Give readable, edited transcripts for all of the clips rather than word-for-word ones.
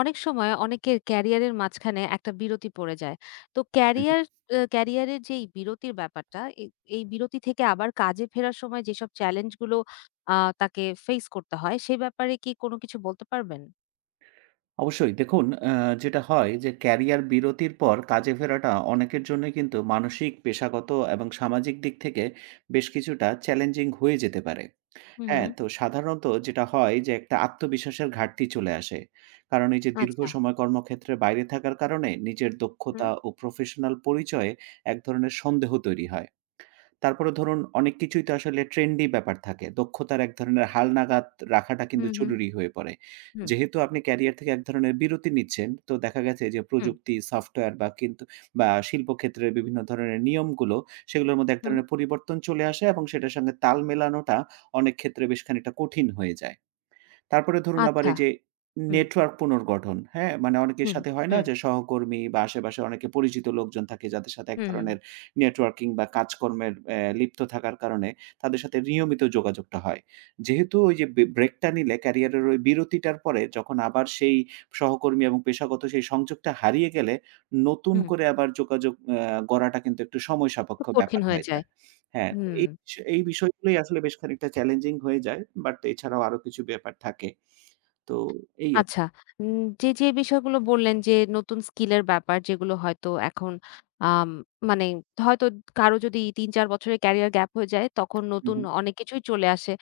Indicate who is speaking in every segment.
Speaker 1: অনেক সময় অনেকের ক্যারিয়ারের মাঝখানে একটা বিরতি পড়ে যায়। তো ক্যারিয়ার
Speaker 2: হুম,
Speaker 1: অ্যা ক্যারিয়ারের যেই বিরতির ব্যাপারটা, এই বিরতি থেকে আবার কাজে ফেরার সময় যেসব চ্যালেঞ্জ গুলো আ তাকে ফেস করতে হয়, সে ব্যাপারে কি কোনো কিছু বলতে পারবেন?
Speaker 2: অবশ্যই। দেখুন, আ যেটা হয় যে ক্যারিয়ার বিরতির পর কাজে ফেরাটা অনেকের জন্যই কিন্তু মানসিক, পেশাগত এবং সামাজিক দিক থেকে বেশ কিছুটা চ্যালেঞ্জিং হয়ে যেতে পারে।
Speaker 1: হু, হু।
Speaker 2: হ্যাঁ? তো সাধারণত যেটা হয় যে একটা আত্মবিশ্বাসের ঘাটতি চলে আসে। কারণ এই যে দীর্ঘ
Speaker 1: আচ্ছা।
Speaker 2: সময় কর্মক্ষেত্রে বাইরে থাকার কারণে নিজের
Speaker 1: হুম,
Speaker 2: দক্ষতা ও প্রফেশনাল পরিচয়ে এক ধরনের সন্দেহ তৈরি হয়। তারপরে ধরুন, অনেক কিছুই তো আসলে ট্রেন্ডি ব্যাপার থাকে। দক্ষতার এক ধরনের হালনাগাদ রাখাটা কিন্তু
Speaker 1: হুম, হুম,
Speaker 2: জরুরি হয়ে পড়ে।
Speaker 1: হুম,
Speaker 2: যেহেতু আপনি ক্যারিয়ার থেকে এক ধরনের বিরতি নিচ্ছেন, তো দেখা গেছে যে
Speaker 1: হুম,
Speaker 2: প্রযুক্তি, সফটওয়্যার বা কিন্তু বা শিল্পক্ষেত্রের বিভিন্ন ধরনের নিয়মগুলো, সেগুলোর মধ্যে এক
Speaker 1: হুম।
Speaker 2: ধরনের পরিবর্তন চলে আসে এবং সেটার সঙ্গে তাল মেলানোটা অনেক ক্ষেত্রে বেশ খানিকটা কঠিন হয়ে যায়। তারপরে ধরুন আবার
Speaker 1: আচ্ছা।
Speaker 2: এই যে
Speaker 1: হুম,
Speaker 2: নেটওয়ার্ক পুনর্গঠন, হ্যাঁ? মানে অনেকের
Speaker 1: হুম,
Speaker 2: সাথে হয় না
Speaker 1: হুম,
Speaker 2: যে সহকর্মী বা আশেপাশে অনেকে পরিচিত লোকজন থাকে যাদের সাথে এক
Speaker 1: হুম, হুম,
Speaker 2: ধরনের নেটওয়ার্কিং বা কাজকর্মের লিপ্ত থাকার কারণে তাদের সাথে নিয়মিত যোগাযোগটা হয়। যেহেতু ওই যে ব্রেকটা নিলে ক্যারিয়ারের ওই বিরতিটার পরে যখন আবার সেই সহকর্মী এবং পেশাগত সেই সংযোগটা হারিয়ে গেলে নতুন
Speaker 1: হুম।
Speaker 2: করে আবার যোগাযোগ গড়াটা কিন্তু একটু সময় সাপেক্ষ
Speaker 1: খুব কঠিন
Speaker 2: ব্যাপার
Speaker 1: হয়ে
Speaker 2: হয়ে
Speaker 1: যায়।
Speaker 2: যায়। হ্যাঁ, তো
Speaker 1: হুম।
Speaker 2: এই এই বিষয়গুলোই আসলে বেশ খানিকটা চ্যালেঞ্জিং হয়ে যায়। বাট এছাড়াও আরো কিছু ব্যাপার থাকে। তো এই আর
Speaker 1: আচ্ছা। যে বিষয়গুলো বললেন যে, নতুন স্কিলের ব্যাপার যেগুলো হয়তো এখন আম মানে হয়তো কারো যদি ৩-৪ বছরের ক্যারিয়ার গ্যাপ হয়ে যায় তখন
Speaker 2: হু,
Speaker 1: নতুন
Speaker 2: হু,
Speaker 1: অনেক কিছুই চলে আসে।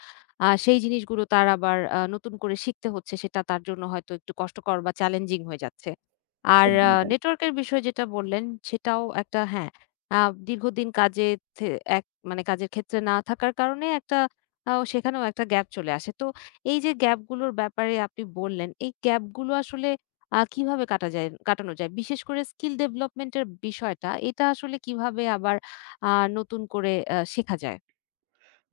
Speaker 1: সেই জিনিসগুলো তার আবার নতুন করে শিখতে হচ্ছে সেটা তার জন্য হয়তো একটু কষ্টকর বা চ্যালেঞ্জিং হয়ে যাচ্ছে। আর
Speaker 2: একদমই তাই।
Speaker 1: নেটওয়ার্কের বিষয় যেটা বললেন সেটাও একটা, হ্যাঁ, আ দীর্ঘদিন কাজে থে এক মানে কাজের ক্ষেত্রে না থাকার কারণে একটা সেখানেও একটা গ্যাপ চলে আসে। তো এই যে গ্যাপ গুলোর ব্যাপারে আপনি বললেন, এই গ্যাপ গুলো আসলে কিভাবে কাটানো যায়? বিশেষ করে স্কিল ডেভেলপমেন্ট এর বিষয়টা, এটা আসলে কিভাবে আবার আ নতুন করে শেখা যায়?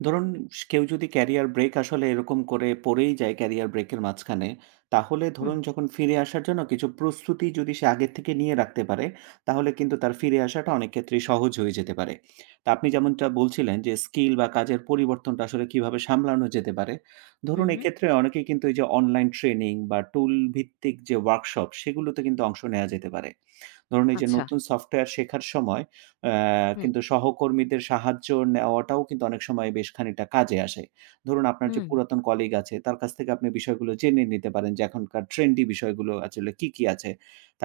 Speaker 2: ধরুন, কেউ যদি ক্যারিয়ার ব্রেক আসলে এরকম করে পড়েই যায় ক্যারিয়ার ব্রেকের মাঝখানে, তাহলে
Speaker 1: হুম,
Speaker 2: ধরুন যখন ফিরে আসার জন্য কিছু প্রস্তুতি যদি সে আগের থেকে নিয়ে রাখতে পারে, তাহলে কিন্তু তার ফিরে আসাটা অনেক ক্ষেত্রেই সহজ হয়ে যেতে পারে। তা আপনি যেমনটা বলছিলেন যে স্কিল বা কাজের পরিবর্তনটা আসলে কিভাবে সামলানো যেতে পারে।
Speaker 1: হুম,
Speaker 2: ধরুন,
Speaker 1: হুম।
Speaker 2: এক্ষেত্রে অনেকেই কিন্তু এই যে অনলাইন ট্রেনিং বা টুল ভিত্তিক যে ওয়ার্কশপ সেগুলোতে কিন্তু অংশ নেয়া যেতে পারে। ধরুন, এই যে
Speaker 1: আচ্ছা।
Speaker 2: নতুন সফটওয়্যার শেখার সময় আ
Speaker 1: হুম,
Speaker 2: কিন্তু সহকর্মীদের সাহায্য নেওয়াটাও কিন্তু অনেক সময় বেশ খানিকটা কাজে আসে। ধরুন, আপনার যে
Speaker 1: হুম।
Speaker 2: পুরাতন কলিগ আছে তার কাছ থেকে আপনি বিষয়গুলো জেনে নিতে পারেন যে এখনকার ট্রেন্ডি বিষয়গুলো আসলে কি, কি আছে।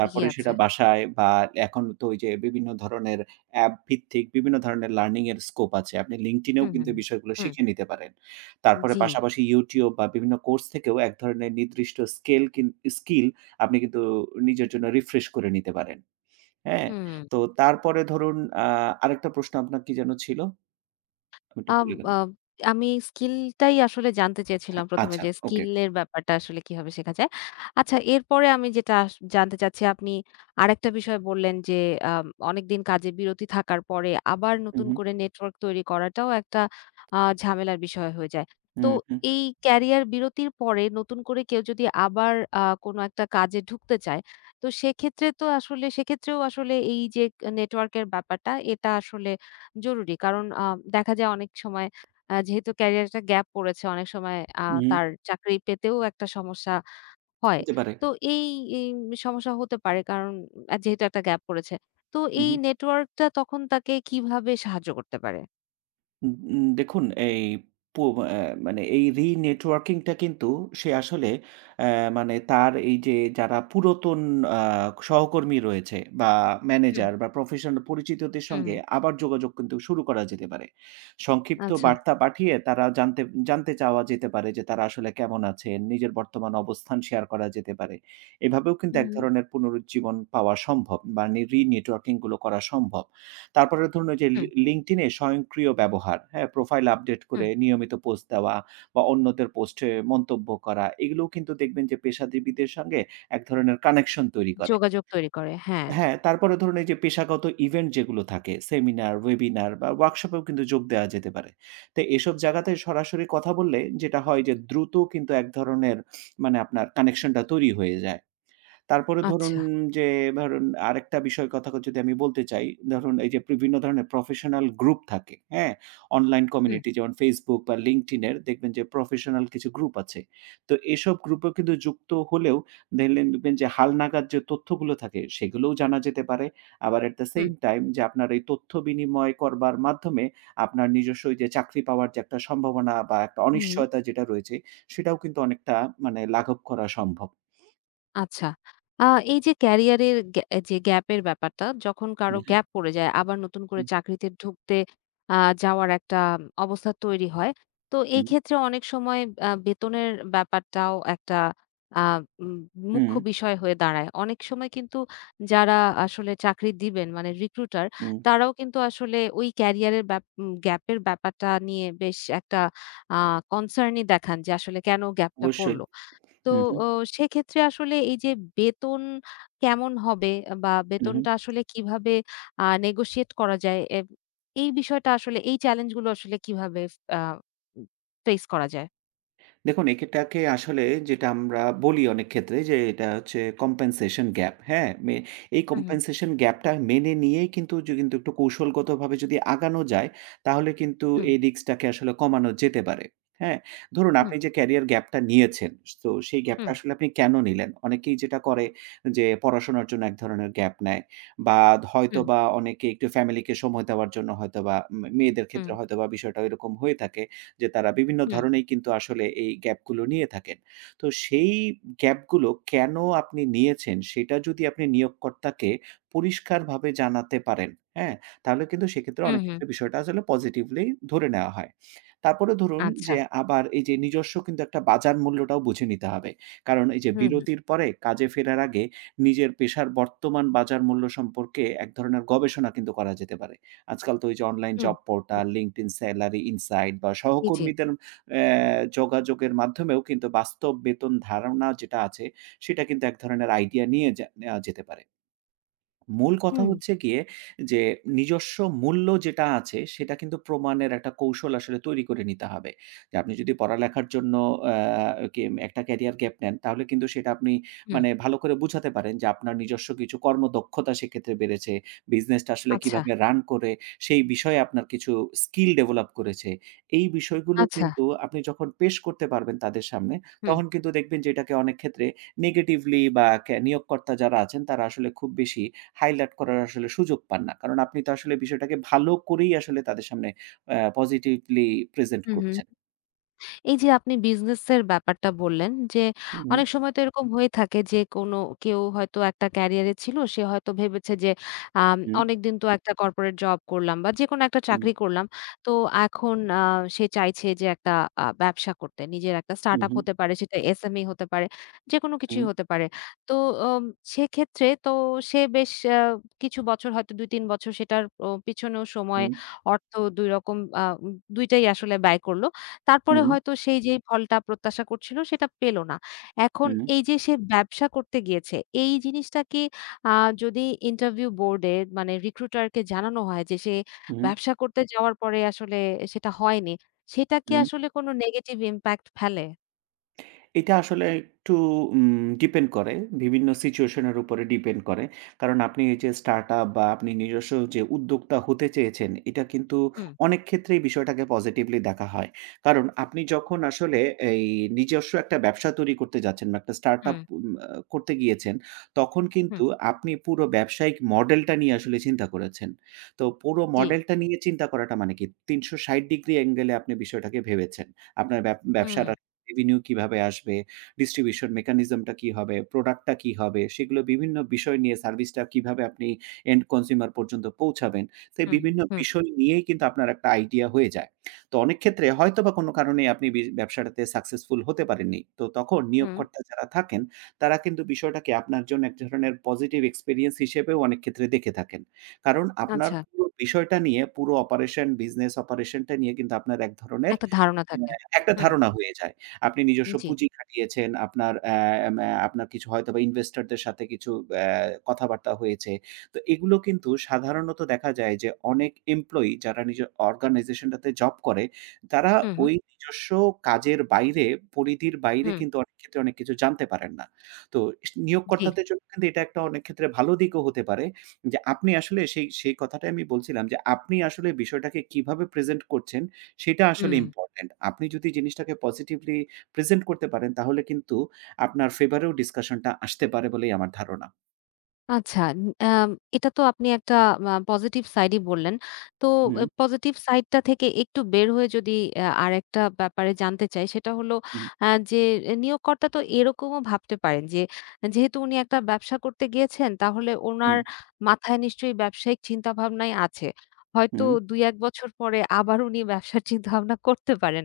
Speaker 1: কি, কি আছে?
Speaker 2: সেটা বাসায় বা এখন তো ওই যে বিভিন্ন ধরনের অ্যাপ ভিত্তিক বিভিন্ন ধরনের লার্নিং এর স্কোপ আছে। আপনি LinkedIn এও
Speaker 1: হুম,
Speaker 2: কিন্তু
Speaker 1: হুম,
Speaker 2: এই বিষয়গুলো
Speaker 1: হুম।
Speaker 2: শিখে নিতে পারেন।
Speaker 1: হুম,
Speaker 2: তারপরে
Speaker 1: জি।
Speaker 2: পাশাপাশি YouTube বা বিভিন্ন কোর্স থেকেও এক ধরনের নির্দিষ্ট স্কেল কিন স্কিল আপনি কিন্তু নিজের জন্য রিফ্রেশ করে নিতে পারেন। হ্যাঁ?
Speaker 1: হুম।
Speaker 2: তো তারপরে ধরুন আ আরেকটা প্রশ্ন আপনার কি যেন ছিল? আমি একটু
Speaker 1: আম
Speaker 2: ভুলে
Speaker 1: আ
Speaker 2: গেলাম।
Speaker 1: আমি স্কিলটাই আসলে জানতে চেয়েছিলাম
Speaker 2: হ্যাঁ,
Speaker 1: ১ম এ
Speaker 2: আচ্ছা,
Speaker 1: যে
Speaker 2: ওকে।
Speaker 1: স্কিল এর ব্যাপারটা আসলে কিভাবে শেখা যায়। আচ্ছা, এরপরে আমি যেটা জানতে চাচ্ছি, আপনি আরেকটা বিষয় বললেন যে আম অনেকদিন কাজে বিরতি থাকার পরে আবার
Speaker 2: হু,
Speaker 1: নতুন
Speaker 2: হু,
Speaker 1: করে নেটওয়ার্ক তৈরি করাটাও একটা ঝামেলার বিষয় হয়ে যায়।
Speaker 2: হু,
Speaker 1: তো
Speaker 2: হু,
Speaker 1: এই ক্যারিয়ার বিরতির পরে নতুন করে কেউ যদি আবার কোনো একটা কাজে ঢুকতে চায়, তো সেক্ষেত্রেও আসলে এই যে নেটওয়ার্ক এর ব্যাপারটা, এটা আসলে জরুরি। কারণ দেখা যায় অনেক সময় যেহেতু ক্যারিয়ার একটা গ্যাপ পড়েছে, অনেক সময়
Speaker 2: হু,
Speaker 1: তার চাকরি পেতেও একটা সমস্যা হয়।
Speaker 2: হতে পারে।
Speaker 1: তো এই, এই সমস্যা হতে পারে কারণ যেহেতু একটা গ্যাপ পড়েছে। তো
Speaker 2: হু,
Speaker 1: এই
Speaker 2: হু।
Speaker 1: নেটওয়ার্কটা তখন তাকে কিভাবে সাহায্য করতে পারে?
Speaker 2: উম উম দেখুন, এই পো অ্যা মানে এই রি-নেটওয়ার্কিংটা কিন্তু সে আসলে অ্যা মানে তার এই যে যারা পুরাতন আ সহকর্মী রয়েছে বা
Speaker 1: হুম,
Speaker 2: ম্যানেজার বা প্রফেশনাল পরিচিতদের
Speaker 1: হুম,
Speaker 2: সঙ্গে
Speaker 1: হুম।
Speaker 2: আবার যোগাযোগ কিন্তু শুরু করা যেতে পারে। সংক্ষিপ্ত
Speaker 1: আচ্ছা।
Speaker 2: বার্তা পাঠিয়ে তারা জানতে জানতে চাওয়া যেতে পারে যে তারা আসলে কেমন আছেন, নিজের বর্তমান অবস্থান শেয়ার করা যেতে পারে। এভাবেও কিন্তু
Speaker 1: হুম,
Speaker 2: এক
Speaker 1: হুম।
Speaker 2: ধরনের পুনরুজ্জীবন পাওয়া সম্ভব বা রি-নেটওয়ার্কিং গুলো করা সম্ভব। তারপরে ধরুন ওই যে
Speaker 1: হুম,
Speaker 2: LinkedIn এ স্বয়ংক্রিয় ব্যবহার, হ্যাঁ? প্রোফাইল আপডেট করে
Speaker 1: হুম।
Speaker 2: নিয়মিত পোস্ট দেওয়া বা অন্যদের পোস্টে মন্তব্য করা, এগুলোও কিন্তু দেখবেন যে পেশাজীবীদের সঙ্গে এক ধরনের কানেকশন তৈরি করে।
Speaker 1: যোগাযোগ তৈরি করে। হ্যাঁ,
Speaker 2: হ্যাঁ, তারপরে ধরুন এই যে পেশাগত ইভেন্ট যেগুলো থাকে, সেমিনার, ওয়েবিনার বা ওয়ার্কশপেও কিন্তু যোগ দেওয়া যেতে পারে। তো এসব জায়গাতে সরাসরি কথা বললে যেটা হয় যে দ্রুত কিন্তু এক ধরনের মানে আপনার কানেকশনটা তৈরি হয়ে যায়। তারপরে ধরুন
Speaker 1: আচ্ছা।
Speaker 2: যে ধরুন আরেকটা বিষয়ের কথা যদি আমি বলতে চাই, ধরুন এই যে বিভিন্ন ধরনের প্রফেশনাল গ্রুপ থাকে, হ্যাঁ? অনলাইন
Speaker 1: হুম,
Speaker 2: কমিউনিটি যেমন Facebook বা LinkedIn এর দেখবেন যে প্রফেশনাল কিছু গ্রুপ আছে। তো এসব গ্রুপেও কিন্তু যুক্ত হলেও দেখবেন যে হালনাগাদ যে তথ্যগুলো থাকে সেগুলোও জানা যেতে পারে। আবার at the
Speaker 1: hmm,
Speaker 2: same time যে আপনার এই তথ্য বিনিময় করবার মাধ্যমে আপনার নিজস্ব ওই যে চাকরি পাওয়ার যে একটা সম্ভাবনা বা একটা
Speaker 1: হুম।
Speaker 2: অনিশ্চয়তা যেটা রয়েছে সেটাও কিন্তু অনেকটা মানে লাঘব করা সম্ভব।
Speaker 1: আচ্ছা। আ এই যে ক্যারিয়ারের যে গ্যাপের ব্যাপারটা, যখন কারো
Speaker 2: হ্যাঁ, হ্যাঁ।
Speaker 1: গ্যাপ পড়ে যায়, আবার নতুন করে
Speaker 2: হুম,
Speaker 1: চাকরিতে ঢুকতে আ যাওয়ার একটা অবস্থা তৈরি হয়। তো এই
Speaker 2: হুম।
Speaker 1: ক্ষেত্রে অনেক সময় বেতনের ব্যাপারটাও একটা আ উম
Speaker 2: হুম,
Speaker 1: মুখ্য বিষয় হয়ে দাঁড়ায়। অনেক সময় কিন্তু যারা আসলে চাকরি দিবেন, মানে রিক্রুটার,
Speaker 2: হুম।
Speaker 1: তারাও কিন্তু আসলে ওই ক্যারিয়ারের ব্যাপ উম গ্যাপের ব্যাপারটা নিয়ে বেশ একটা আ কনসার্নই দেখান যে আসলে কেন গ্যাপটা পড়ল?
Speaker 2: অবশ্যই।
Speaker 1: তো
Speaker 2: হু, হু,
Speaker 1: ও সেক্ষেত্রে আসলে এই যে বেতন কেমন হবে, বা
Speaker 2: হু, হু।
Speaker 1: বেতনটা আসলে কিভাবে নেগোশিয়েট করা যায়? এই বিষয়টা আসলে, এই চ্যালেঞ্জ গুলো আসলে কিভাবে আ ফেস করা যায়?
Speaker 2: দেখুন, একেটাকে আসলে যেটা আমরা বলি অনেক ক্ষেত্রে যে এটা হচ্ছে কম্পেনসেশন গ্যাপ, হ্যাঁ? এই
Speaker 1: হুম,
Speaker 2: কম্পেনসেশন গ্যাপটা মেনে নিয়েই কিন্তু একটু কৌশলগতভাবে যদি আগানো যায়, তাহলে কিন্তু
Speaker 1: হুম,
Speaker 2: এই রিস্কটাকে আসলে কমানো যেতে পারে, হ্যাঁ? ধরুন
Speaker 1: হুম,
Speaker 2: আপনি যে ক্যারিয়ার গ্যাপটা নিয়েছেন, তো সেই গ্যাপটা
Speaker 1: হুম,
Speaker 2: আসলে আপনি কেন নিলেন? অনেকেই যেটা করে যে পড়াশোনার জন্য এক ধরনের গ্যাপ নেয় বা
Speaker 1: হুম,
Speaker 2: হয়তোবা অনেকে একটু ফ্যামিলিকে সময় দেওয়ার জন্য হয়তোবা মেয়েদের
Speaker 1: হুম,
Speaker 2: ক্ষেত্রে হয়তোবা বিষয়টা এরকম হয়ে থাকে। যে তারা বিভিন্ন
Speaker 1: হুম,
Speaker 2: ধরনেই কিন্তু আসলে এই গ্যাপগুলো নিয়ে থাকেন। তো সেই গ্যাপগুলো কেন আপনি নিয়েছেন সেটা যদি আপনি নিয়োগকর্তাকে পরিষ্কারভাবে জানাতে পারেন, হ্যাঁ? তাহলে কিন্তু সেক্ষেত্রে
Speaker 1: হুম,
Speaker 2: অনেক
Speaker 1: হুম,
Speaker 2: ক্ষেত্রে বিষয়টা আসলে পজিটিভলি ধরে নেওয়া হয়। তারপরে ধরুন
Speaker 1: আচ্ছা।
Speaker 2: যে আবার এই যে নিজস্ব কিন্তু একটা বাজার মূল্যটাও বুঝে নিতে হবে। কারণ এই যে
Speaker 1: হুম, হুম,
Speaker 2: বিরতির পরে কাজে ফেরার আগে নিজের পেশার বর্তমান বাজার মূল্য সম্পর্কে এক ধরনের গবেষণা কিন্তু করা যেতে পারে। আজকাল তো ওই যে অনলাইন
Speaker 1: হুম,
Speaker 2: জব
Speaker 1: হুম,
Speaker 2: পোর্টাল, LinkedIn স্যালারি ইনসাইট বা
Speaker 1: জি, জি।
Speaker 2: সহকর্মীদের অ্যা যোগাযোগের মাধ্যমেও কিন্তু বাস্তব বেতন ধারণা যেটা আছে, সেটা কিন্তু এক ধরনের আইডিয়া নিয়ে নেওয়া যেতে পারে। মূল কথা
Speaker 1: হুম,
Speaker 2: হচ্ছে গিয়ে যে নিজস্ব মূল্য যেটা আছে সেটা কিন্তু প্রমাণের একটা কৌশল আসলে তৈরি করে নিতে হবে। যে আপনি যদি পড়ালেখার জন্য আ কে একটা ক্যারিয়ার গ্যাপ নেন তাহলে কিন্তু সেটা আপনি
Speaker 1: হুম,
Speaker 2: মানে ভালো করে বুঝাতে পারেন যে আপনার নিজস্ব কিছু কর্মদক্ষতা সেক্ষেত্রে বেড়েছে। বিজনেসটা আসলে
Speaker 1: আচ্ছা,
Speaker 2: কিভাবে রান করে সেই বিষয়ে আপনার কিছু স্কিল ডেভেলপ করেছে। এই বিষয়গুলো
Speaker 1: আচ্ছা।
Speaker 2: কিন্তু আপনি যখন পেশ করতে পারবেন তাদের সামনে
Speaker 1: হুম,
Speaker 2: তখন কিন্তু দেখবেন যে এটাকে অনেক ক্ষেত্রে নেগেটিভলি বা নিয়োগকর্তা যারা আছেন তারা আসলে খুব বেশি হাইলাইট করার আসলে সুযোগ পান না। কারণ আপনি তো আসলে বিষয়টাকে ভালো করেই আসলে তাদের সামনে পজিটিভলি প্রেজেন্ট
Speaker 1: হুম, হুম।
Speaker 2: করছেন।
Speaker 1: এই যে আপনি বিজনেসের ব্যাপারটা বললেন যে
Speaker 2: হু,
Speaker 1: অনেক সময় তো এরকম হয়ে থাকে যে কেউ হয়তো একটা ক্যারিয়ারে ছিল, সে হয়তো ভেবেছে যে
Speaker 2: হু,
Speaker 1: অনেকদিন তো একটা কর্পোরেট জব করলাম বা যে কোনো একটা
Speaker 2: হু,
Speaker 1: চাকরি করলাম, তো এখন সে চাইছে যে একটা ব্যবসা করতে, নিজের একটা
Speaker 2: হু,
Speaker 1: স্টার্ট আপ
Speaker 2: হু,
Speaker 1: হতে পারে, সেটা এসএমই হতে পারে, যে কোনো
Speaker 2: হু,
Speaker 1: কিছুই হতে পারে। তো উম, সেক্ষেত্রে তো সে বেশ আহ, কিছু বছর, হয়তো দুই তিন বছর, সেটার পিছনেও সময়,
Speaker 2: হু,
Speaker 1: অর্থ, দুই রকম দুইটাই আসলে ব্যয় করলো।
Speaker 2: হু,
Speaker 1: তারপরে হয়তো সেই যেই ফলটা প্রত্যাশা করছিল সেটা পেল না। এখন
Speaker 2: হু,
Speaker 1: এই যে সে ব্যবসা করতে গিয়েছে, এই জিনিসটাকে আ যদি ইন্টারভিউ বোর্ডে, মানে রিক্রুটারকে জানানো হয় যে সে
Speaker 2: হু, হু,
Speaker 1: ব্যবসা করতে যাওয়ার পরে আসলে সেটা হয়নি, সেটা কি
Speaker 2: হু।
Speaker 1: আসলে কোনো নেগেটিভ ইমপ্যাক্ট ফেলে?
Speaker 2: এটা আসলে একটু ডিপেন্ড করে। বিভিন্ন সিচুয়েশন এর উপরে ডিপেন্ড করে। কারণ আপনি এই যে স্টার্টআপ বা আপনি নিজস্ব যে উদ্যোক্তা হতে চেয়েছেন, এটা কিন্তু
Speaker 1: হুম,
Speaker 2: অনেক ক্ষেত্রেই বিষয়টাকে পজিটিভলি দেখা হয়। কারণ আপনি যখন আসলে এই নিজস্ব একটা ব্যবসা তৈরি করতে যাচ্ছেন বা একটা স্টার্টআপ
Speaker 1: হুম,
Speaker 2: উম আ করতে গিয়েছেন, তখন
Speaker 1: হুম,
Speaker 2: কিন্তু আপনি পুরো ব্যবসায়িক মডেলটা নিয়ে আসলে চিন্তা করেছেন। তো পুরো
Speaker 1: জি।
Speaker 2: মডেলটা নিয়ে চিন্তা করাটা মানে কি? ৩৬০ ডিগ্রি অ্যাঙ্গেল এ আপনি বিষয়টাকে ভেবেছেন। আপনার
Speaker 1: হুম,
Speaker 2: ব্যবসার রেভিনিউ কিভাবে আসবে? ডিস্ট্রিবিউশন মেকানিজম টা কি হবে? প্রোডাক্ট টা কি হবে? সেগুলো বিভিন্ন বিষয় নিয়ে সার্ভিসটা কিভাবে আপনি এন্ড কনজিউমার পর্যন্ত পৌঁছাবেন? তো এই
Speaker 1: হুম,
Speaker 2: বিভিন্ন
Speaker 1: হুম,
Speaker 2: বিষয় নিয়েই কিন্তু আপনার একটা আইডিয়া হয়ে যায়। তো অনেক ক্ষেত্রে হয়তোবা কোনো কারণে আপনি ব্যবসাটাতে সাকসেসফুল হতে পারেননি। তো তখন
Speaker 1: হুম,
Speaker 2: নিয়োগকর্তা যারা থাকেন, তারা কিন্তু বিষয়টাকে আপনার জন্য এক ধরনের পজিটিভ এক্সপেরিয়েন্স হিসেবেও অনেক ক্ষেত্রে দেখে থাকেন। কারণ আপনার
Speaker 1: আচ্ছা।
Speaker 2: পুরো বিষয়টা নিয়ে পুরো অপারেশন, বিজনেস অপারেশনটা নিয়ে কিন্তু আপনার এক ধরনের
Speaker 1: একটা ধারণা থাকে।
Speaker 2: একটা
Speaker 1: হুম,
Speaker 2: ধারণা হয়ে যায়। আপনি নিজস্ব
Speaker 1: জি।
Speaker 2: পুঁজি খাটিয়েছেন, আপনার অ্যা ম্যা আপনার কিছু হয়তোবা ইনভেস্টরদের সাথে কিছু কথাবার্তা হয়েছে। তো এগুলো কিন্তু সাধারণত দেখা যায় যে অনেক এমপ্লয়ি যারা নিজের অর্গানাইজেশনটাতে জব করে, তারা
Speaker 1: হুম, হুম,
Speaker 2: ওই নিজস্ব কাজের বাইরে, পরিধির বাইরে
Speaker 1: হুম,
Speaker 2: কিন্তু অনেক ক্ষেত্রে অনেক কিছু জানতে পারেন না। তো
Speaker 1: জি,
Speaker 2: নিয়োগকর্তাদের জন্য কিন্তু এটা একটা অনেক ক্ষেত্রে ভালো দিকও হতে পারে যে আপনি আসলে সেই কথাটাই আমি বলছিলাম যে আপনি আসলে বিষয়টাকে কিভাবে প্রেজেন্ট করছেন সেটা আসলে
Speaker 1: হুম।
Speaker 2: ইম্পোর্টেন্ট। আপনি যদি জিনিসটাকে পজিটিভলি প্রেজেন্ট করতে পারেন, তাহলে কিন্তু আপনার ফেভারেও ডিসকাশনটা আসতে পারে বলেই আমার ধারণা।
Speaker 1: আচ্ছা। আম এটা তো আপনি একটা পজিটিভ সাইডই বললেন। তো
Speaker 2: হুম,
Speaker 1: এ পজিটিভ সাইডটা থেকে একটু বের হয়ে যদি আরেকটা ব্যাপারে জানতে চাই, সেটা হলো
Speaker 2: হুম,
Speaker 1: যে নিয়োগকর্তা তো এরকমও ভাবতে পারেন যে যেহেতু উনি একটা ব্যবসা করতে গিয়েছেন, তাহলে
Speaker 2: হুম,
Speaker 1: উনার মাথায় নিশ্চয়ই ব্যবসায়িক চিন্তাভাবনাই আছে। হয়তো
Speaker 2: হুম,
Speaker 1: ২-১ বছর পরে আবার উনি ব্যবসার চিন্তাভাবনা করতে পারেন।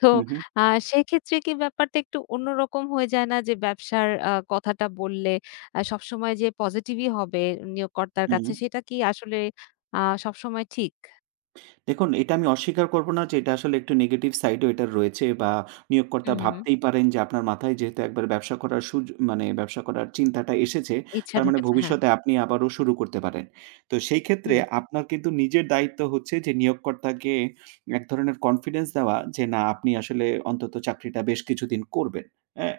Speaker 1: তো
Speaker 2: হুম,
Speaker 1: আ সেক্ষেত্রে কি ব্যাপারটা একটু অন্যরকম হয়ে যায় না, যে ব্যবসার কথাটা বললে সবসময় যে পজিটিভই হবে নিয়োগকর্তার
Speaker 2: হুম।
Speaker 1: কাছে, সেটা কি আসলে আ সবসময় ঠিক?
Speaker 2: দেখুন, এটা আমি অস্বীকার করব না যে এটা আসলে একটু নেগেটিভ সাইডও এটার রয়েছে বা
Speaker 1: হু,
Speaker 2: নিয়োগকর্তা
Speaker 1: হু, হু।
Speaker 2: ভাবতেই পারেন যে আপনার মাথায় যেহেতু একবার ব্যবসা করার মানে ব্যবসা করার চিন্তাটা এসেছে,
Speaker 1: ইচ্ছা
Speaker 2: তার মানে
Speaker 1: ঢুকেছে, হ্যাঁ।
Speaker 2: ভবিষ্যতে আপনি আবারও শুরু করতে পারেন। তো সেই ক্ষেত্রে
Speaker 1: হুম,
Speaker 2: আপনার কিন্তু নিজের দায়িত্ব হচ্ছে যে নিয়োগকর্তাকে এক ধরনের কনফিডেন্স দেওয়া যে না, আপনি আসলে অন্তত চাকরিটা বেশ কিছুদিন করবেন। হ্যাঁ?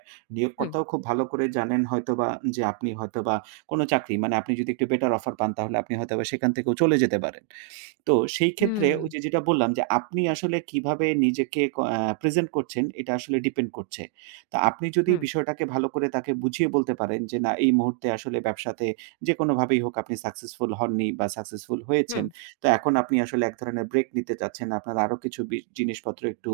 Speaker 1: হুম,
Speaker 2: নিয়োগকর্তাও খুব ভালো করে জানেন হয়তোবা যে আপনি হয়তোবা কোনো চাকরি মানে আপনি যদি একটু বেটার অফার পান তাহলে আপনি হয়তোবা সেখান থেকেও চলে যেতে পারেন। তো সেই ক্ষেত্রে
Speaker 1: হুম,
Speaker 2: ওই যে যেটা বললাম যে আপনি আসলে কিভাবে নিজেকে ক আ প্রেজেন্ট করছেন এটা আসলে ডিপেন্ড করছে। তো আপনি যদি
Speaker 1: হুম,
Speaker 2: বিষয়টাকে ভালো করে তাকে বুঝিয়ে বলতে পারেন যে, "না, এই মুহূর্তে আসলে ব্যবসাতে যেকোনোভাবেই হোক আপনি সাকসেসফুল হননি বা সাকসেসফুল
Speaker 1: হুম,
Speaker 2: হয়েছেন। তো এখন আপনি আসলে এক ধরনের ব্রেক নিতে চাচ্ছেন। আপনার আরো কিছু জিনিসপত্র একটু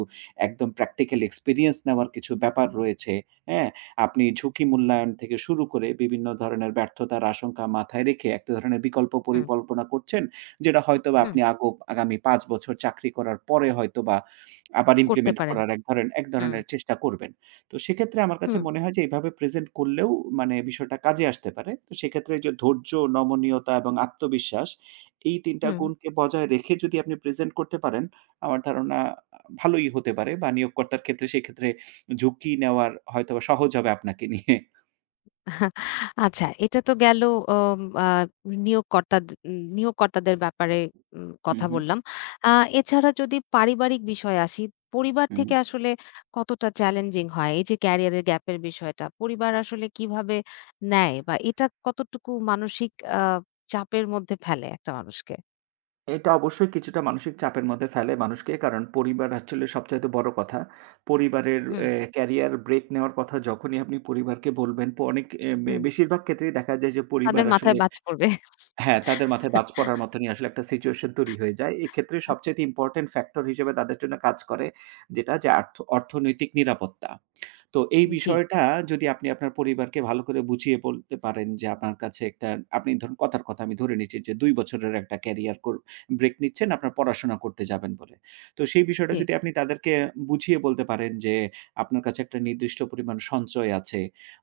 Speaker 2: একদম প্র্যাকটিক্যাল এক্সপেরিয়েন্স নেওয়ার কিছু ব্যাপার রয়েছে।" হ্যাঁ? আপনি ঝুঁকি মূল্যায়ন থেকে শুরু করে বিভিন্ন ধরনের ব্যর্থতার আশঙ্কা মাথায় রেখে একটা ধরনের বিকল্প
Speaker 1: হুম,
Speaker 2: পরিকল্পনা করছেন। যেটা হয়তোবা
Speaker 1: হুম,
Speaker 2: আপনি আগামী ৫ বছর চাকরি করার পরে হয়তোবা আবার
Speaker 1: করতে
Speaker 2: ইমপ্লিমেন্ট
Speaker 1: পারেন।
Speaker 2: করার এক
Speaker 1: হুম,
Speaker 2: ধরনের চেষ্টা করবেন। তো সেক্ষেত্রে আমার কাছে
Speaker 1: হুম,
Speaker 2: মনে হয় যে এভাবে প্রেজেন্ট করলেও মানে বিষয়টা কাজে আসতে পারে। তো সেক্ষেত্রে যে ধৈর্য, নমনীয়তা এবং আত্মবিশ্বাস এই ৩ টা
Speaker 1: হুম।
Speaker 2: গুণকে বজায় রেখে যদি আপনি প্রেজেন্ট করতে পারেন, আমার ধারণা ভালোই হতে পারে বা নিয়োগকর্তার ক্ষেত্রে সেক্ষেত্রে ঝুঁকি নেওয়ার হয়তোবা সহজ হবে আপনাকে নিয়ে।
Speaker 1: আচ্ছা, এটা তো গেল। অম আ নিয়োগকর্তা দ নিয়োগকর্তাদের ব্যাপারে
Speaker 2: হু,
Speaker 1: কথা
Speaker 2: হু,
Speaker 1: বললাম। আ এছাড়া যদি পারিবারিক বিষয়ে আসি, পরিবার থেকে
Speaker 2: হু।
Speaker 1: আসলে কতটা চ্যালেঞ্জিং হয়? এই যে ক্যারিয়ারের গ্যাপের বিষয়টা, পরিবার আসলে কিভাবে নেয়? বা এটা কতটুকু মানসিক আ চাপের মধ্যে ফেলে একটা মানুষকে?
Speaker 2: এটা অবশ্যই কিছুটা মানসিক চাপের মধ্যে ফেলে মানুষকে। কারণ পরিবার আসলে সবচাইতে বড় কথা। পরিবারের
Speaker 1: হুম,
Speaker 2: এ ক্যারিয়ার ব্রেক নেওয়ার কথা যখনই আপনি পরিবারকে বলবেন, প অনেক এ বে
Speaker 1: হুম।
Speaker 2: বেশিরভাগ ক্ষেত্রেই দেখা যায় যে
Speaker 1: তাদের
Speaker 2: পরিবার
Speaker 1: মাথায়
Speaker 2: আসলে
Speaker 1: বাজ পড়বে।
Speaker 2: হ্যাঁ, তাদের মাথায় বাজ পড়ার মতনই আসলে একটা সিচুয়েশন তৈরি হয়ে যায়। এক্ষেত্রে সবচাইতে ইম্পোর্টেন্ট ফ্যাক্টর হিসেবে তাদের জন্য কাজ করে যেটা যে অর্থনৈতিক নিরাপত্তা। তো এই
Speaker 1: জি,
Speaker 2: বিষয়টা যদি আপনি আপনার পরিবারকে ভালো করে বুঝিয়ে বলতে পারেন যে আপনার কাছে একটা আপনি ধরুন কথার কথা আমি ধরে নিচ্ছি যে ২ বছরের একটা ক্যারিয়ার কর ব্রেক নিচ্ছেন আপনার পড়াশোনা করতে যাবেন বলে। তো সেই বিষয়টা
Speaker 1: জি।
Speaker 2: যদি আপনি তাদেরকে বুঝিয়ে বলতে পারেন যে আপনার কাছে একটা নির্দিষ্ট পরিমাণ সঞ্চয় আছে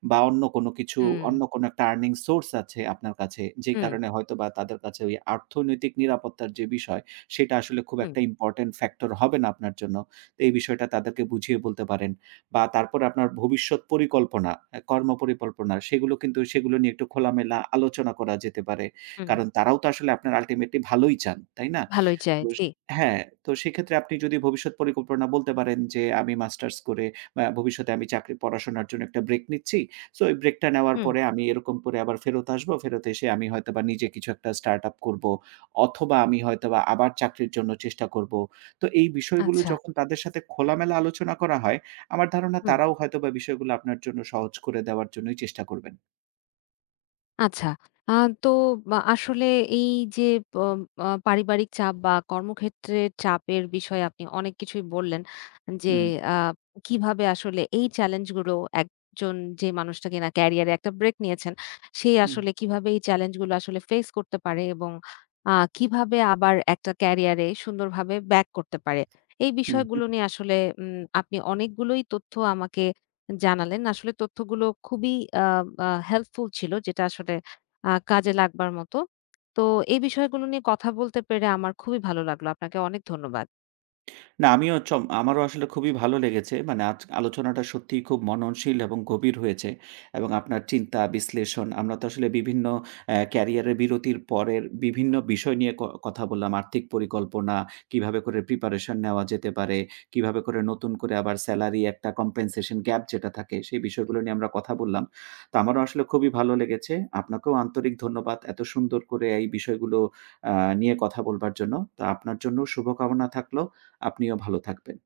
Speaker 2: বা অন্য কোনো কিছু
Speaker 1: হুম,
Speaker 2: অন্য কোনো একটা আর্নিং সোর্স আছে আপনার কাছে যে
Speaker 1: হুম,
Speaker 2: কারণে হয়তোবা তাদের কাছে ওই অর্থনৈতিক নিরাপত্তার যে বিষয় সেটা আসলে খুব
Speaker 1: হুম,
Speaker 2: একটা ইম্পোর্টেন্ট ফ্যাক্টর হবে না আপনার জন্য। তো এই বিষয়টা তাদেরকে বুঝিয়ে বলতে পারেন। বা তারপরে আপনার ভবিষ্যৎ পরিকল্পনা, কর্ম পরিকল্পনা সেগুলো কিন্তু সেগুলো নিয়ে একটু খোলামেলা আলোচনা করা যেতে পারে।
Speaker 1: হুম।
Speaker 2: কারণ তারাও তো আসলে আপনার আল্টিমেটলি ভালোই চান, তাই না?
Speaker 1: ভালোই চাই।
Speaker 2: তো স
Speaker 1: জি।
Speaker 2: হ্যাঁ, তো সেক্ষেত্রে আপনি যদি ভবিষ্যৎ পরিকল্পনা বলতে পারেন যে, আমি মাস্টার্স করে বা ভবিষ্যতে আমি চাকরি পড়াশোনার জন্য একটা ব্রেক নিচ্ছি। সো এই ব্রেকটা নেওয়ার
Speaker 1: হুম,
Speaker 2: পরে আমি এরকম করে আবার ফেরত আসবো। ফেরত এসে আমি হয়তোবা নিজে কিছু একটা স্টার্ট-আপ করবো অথবা আমি হয়তোবা আবার চাকরির জন্য চেষ্টা করবো। তো এই বিষয়গুলো
Speaker 1: আচ্ছা।
Speaker 2: যখন তাদের সাথে খোলামেলা আলোচনা করা হয়, আমার ধারণা
Speaker 1: হুম।
Speaker 2: তারাও হয়তোবা বিষয়গুলো আপনার জন্য সহজ করে দেওয়ার জন্যই চেষ্টা করবেন।
Speaker 1: আচ্ছা। আ তো বা আসলে এই যে প আ পারিবারিক চাপ বা কর্মক্ষেত্রের চাপের বিষয়ে আপনি অনেক কিছুই বললেন। যে
Speaker 2: হুম,
Speaker 1: আ কিভাবে আসলে এই চ্যালেঞ্জগুলো একজন, যে মানুষটা কিনা ক্যারিয়ারে একটা ব্রেক নিয়েছেন, সে
Speaker 2: হুম,
Speaker 1: আসলে কিভাবে এই চ্যালেঞ্জগুলো আসলে ফেস করতে পারে এবং কিভাবে আবার একটা ক্যারিয়ারে সুন্দরভাবে ব্যাক করতে পারে। এই
Speaker 2: হুম।
Speaker 1: বিষয়গুলো নিয়ে আসলে আপনি অনেকগুলোই তথ্য আমাকে জানালেন। আসলে তথ্যগুলো খুবই আ আ হেল্পফুল ছিল, যেটা আসলে কাজে লাগবার মতো। তো এই বিষয়গুলো নিয়ে কথা বলতে পেরে আমার খুবই ভালো লাগলো। আপনাকে অনেক ধন্যবাদ।
Speaker 2: না, আমিও চম আমারও আসলে খুবই ভালো লেগেছে। মানে আজ আলোচনাটা সত্যিই খুব মননশীল এবং গভীর হয়েছে। এবং আপনার চিন্তা, বিশ্লেষণ আমরা তো আসলে বিভিন্ন ক্যারিয়ারের বিরতির পরের বিভিন্ন বিষয় নিয়ে কথা বললাম। আর্থিক পরিকল্পনা, কিভাবে করে প্রিপারেশন নেওয়া যেতে পারে, কিভাবে করে নতুন করে আবার সেলারি একটা কম্পেনসেশন গ্যাপ যেটা থাকে, সেই বিষয়গুলো নিয়ে আমরা কথা বললাম। তো আমারও আসলে খুবই ভালো লেগেছে। আপনাকেও আন্তরিক ধন্যবাদ এত সুন্দর করে এই বিষয়গুলো আ নিয়ে কথা বলবার জন্য। তো আপনার জন্য শুভকামনা থাকলো। আপনিও ভালো থাকবেন।